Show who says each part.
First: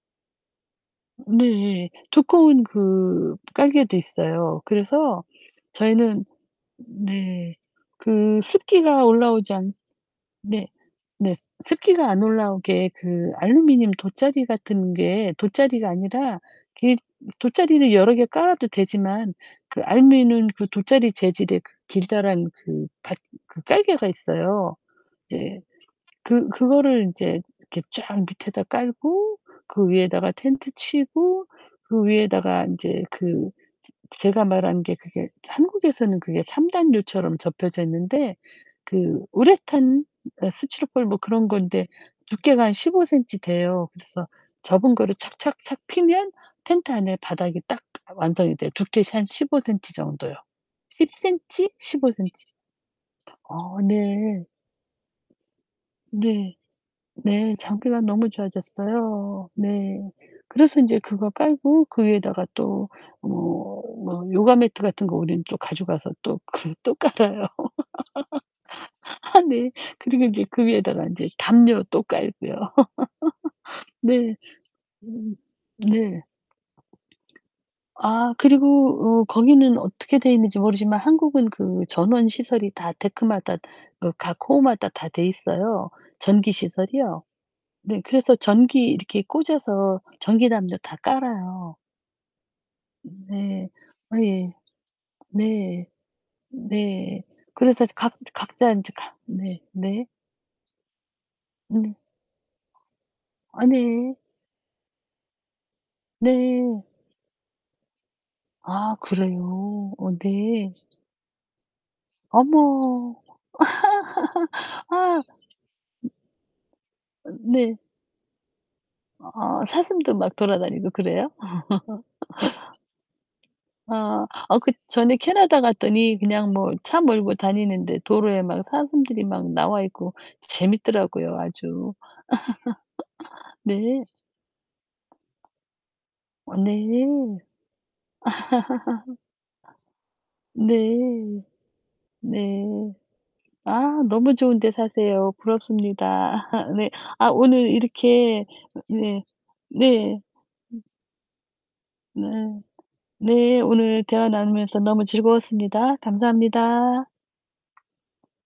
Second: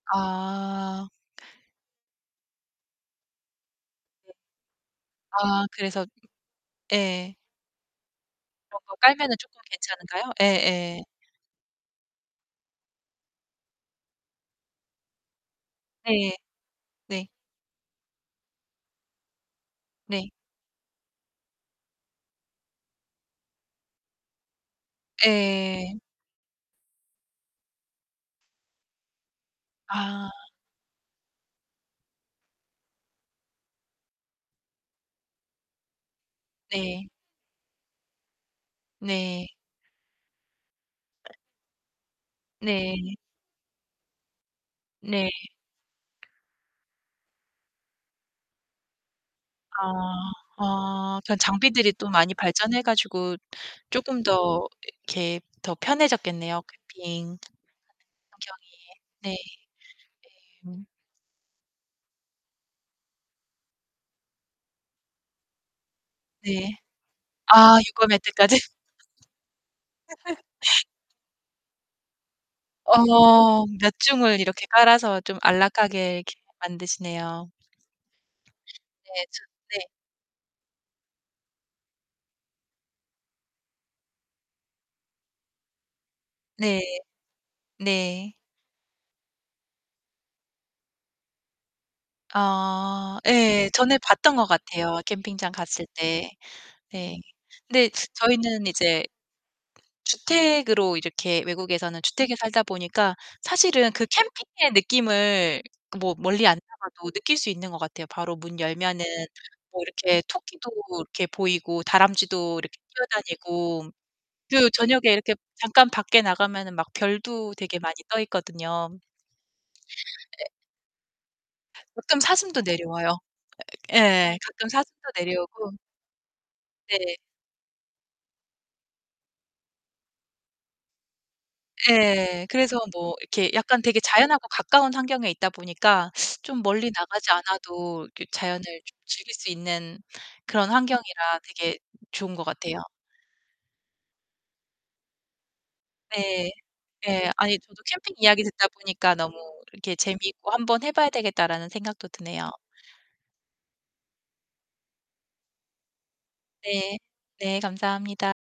Speaker 1: 아.
Speaker 2: 네. 두꺼운 그 깔개도
Speaker 1: 네.
Speaker 2: 있어요. 그래서
Speaker 1: 아 그래서
Speaker 2: 저희는
Speaker 1: 예.
Speaker 2: 네. 그
Speaker 1: 그런 거
Speaker 2: 습기가
Speaker 1: 깔면은
Speaker 2: 올라오지
Speaker 1: 쪼끔
Speaker 2: 않
Speaker 1: 괜찮은가요?
Speaker 2: 네.
Speaker 1: 예예.
Speaker 2: 네. 스 습기가 안 올라오게 그 알루미늄 돗자리 같은 게 돗자리가
Speaker 1: 네.
Speaker 2: 아니라 그
Speaker 1: 네.
Speaker 2: 돗자리를 여러 개 깔아도 되지만 그
Speaker 1: 네.
Speaker 2: 알루미늄 그 돗자리 재질의 그 길다란 그 받 그 깔개가 있어요. 이제
Speaker 1: 예.
Speaker 2: 그 그거를 이제 이렇게 쫙 밑에다 깔고 그
Speaker 1: 아.
Speaker 2: 위에다가 텐트 치고 그 위에다가 인제 그 즈 제가 말한 게 그게 한국에서는 그게 3
Speaker 1: 네.
Speaker 2: 요처럼 접혀져 있는데 그
Speaker 1: 네.
Speaker 2: 우레탄 예 스티로폼 뭐 그런 건데 두께가 한 십오
Speaker 1: 네.
Speaker 2: 센치 돼요. 그래서 접은 거를
Speaker 1: 네.
Speaker 2: 착 착 착 피면 텐트 안에 바닥이 딱 완성이 돼요. 두께서 한 15cm
Speaker 1: 아
Speaker 2: 정도요. 십
Speaker 1: 아 그런
Speaker 2: 센치,
Speaker 1: 장비들이 또
Speaker 2: 십오
Speaker 1: 많이
Speaker 2: 센치
Speaker 1: 발전해 가지고
Speaker 2: 어
Speaker 1: 쪼끔
Speaker 2: 네.
Speaker 1: 더 이렇게 더
Speaker 2: 네.
Speaker 1: 편해졌겠네요. 캠핑 [unintelligible]
Speaker 2: 네 장비가 너무
Speaker 1: 환경이. 네. 예.
Speaker 2: 좋아졌어요. 네. 그래서
Speaker 1: 음.
Speaker 2: 인제 그거 깔고 그 위에다가 또 뭐, 뭐 요가 매트 같은 거 우리는 또 가져가서 또 그
Speaker 1: 네.
Speaker 2: 또 깔아요.
Speaker 1: 아 요가 매트까지.
Speaker 2: 아 네. 그리고 인제 그 위에다가 인제 담요 또 깔고요.
Speaker 1: 어 몇
Speaker 2: 네.
Speaker 1: 중을 이렇게 깔아서
Speaker 2: 음.
Speaker 1: 좀 안락하게
Speaker 2: 네.
Speaker 1: 이렇게 만드시네요.
Speaker 2: 아 그리고 어
Speaker 1: 네. 좋
Speaker 2: 거기는
Speaker 1: 네.
Speaker 2: 어떻게 돼 있는지 모르지만 한국은 그 전원 시설이 다 데크마다 그 각 호마다 다 돼 있어요. 전기
Speaker 1: 네.
Speaker 2: 시설이요. 네.
Speaker 1: 네.
Speaker 2: 그래서 전기 이렇게 꽂아서 전기 담요 다 깔아요.
Speaker 1: 어
Speaker 2: 음
Speaker 1: 예.
Speaker 2: 네.
Speaker 1: 전에 봤던 것
Speaker 2: 예.
Speaker 1: 같아요, 캠핑장 갔을
Speaker 2: 네.
Speaker 1: 때. 네.
Speaker 2: 네. 그래서
Speaker 1: 근데
Speaker 2: 이제 각즈
Speaker 1: 저희는
Speaker 2: 각자 인제
Speaker 1: 이제
Speaker 2: 네. 네.
Speaker 1: 주택으로 이렇게
Speaker 2: 음.
Speaker 1: 외국에서는 주택에 살다 보니까 사실은 그
Speaker 2: 아니
Speaker 1: 캠핑의 느낌을 뭐 멀리 안
Speaker 2: 네.
Speaker 1: 나가도 느낄 수 있는 것 같아요. 바로 문
Speaker 2: 아
Speaker 1: 열면은 뭐
Speaker 2: 그래요? 어
Speaker 1: 이렇게 토끼도
Speaker 2: 네.
Speaker 1: 이렇게 보이고 다람쥐도 이렇게
Speaker 2: 어머.
Speaker 1: 뛰어다니고 그 저녁에
Speaker 2: 아.
Speaker 1: 이렇게 잠깐 밖에 나가면은 막
Speaker 2: 음. 어
Speaker 1: 별도
Speaker 2: 네.
Speaker 1: 되게 많이 떠있거든요.
Speaker 2: 아 사슴도 막
Speaker 1: 예.
Speaker 2: 돌아다니고 그래요?
Speaker 1: 가끔 사슴도 내려와요. 어 이렇게
Speaker 2: 아.
Speaker 1: 예.
Speaker 2: 어
Speaker 1: 가끔
Speaker 2: 그
Speaker 1: 사슴도
Speaker 2: 전에 캐나다
Speaker 1: 내려오고.
Speaker 2: 갔더니 그냥 뭐 차
Speaker 1: 네.
Speaker 2: 몰고 다니는데 도로에 막 사슴들이 막 나와 있고 재밌더라고요 아주.
Speaker 1: 예. 그래서 뭐 이렇게 약간 되게
Speaker 2: 네.
Speaker 1: 자연하고 가까운 환경에 있다 보니까
Speaker 2: 어
Speaker 1: 좀
Speaker 2: 네.
Speaker 1: 멀리 나가지 않아도 이렇게 자연을 좀 즐길 수 있는 그런
Speaker 2: 네.
Speaker 1: 환경이라 되게 좋은 것
Speaker 2: 네.
Speaker 1: 같아요.
Speaker 2: 아 너무 좋은데 사세요. 부럽습니다.
Speaker 1: 예.
Speaker 2: 네. 아
Speaker 1: 예. 아니
Speaker 2: 오늘
Speaker 1: 저도 캠핑 이야기
Speaker 2: 이렇게
Speaker 1: 듣다
Speaker 2: 으
Speaker 1: 보니까
Speaker 2: 네.
Speaker 1: 너무 이렇게
Speaker 2: 네.
Speaker 1: 재미있고
Speaker 2: 음.
Speaker 1: '한번 해 봐야 되겠다.'라는 생각도 드네요.
Speaker 2: 네. 네. 오늘 대화 나누면서 너무 즐거웠습니다.
Speaker 1: 네.
Speaker 2: 감사합니다.
Speaker 1: 네. 감사합니다.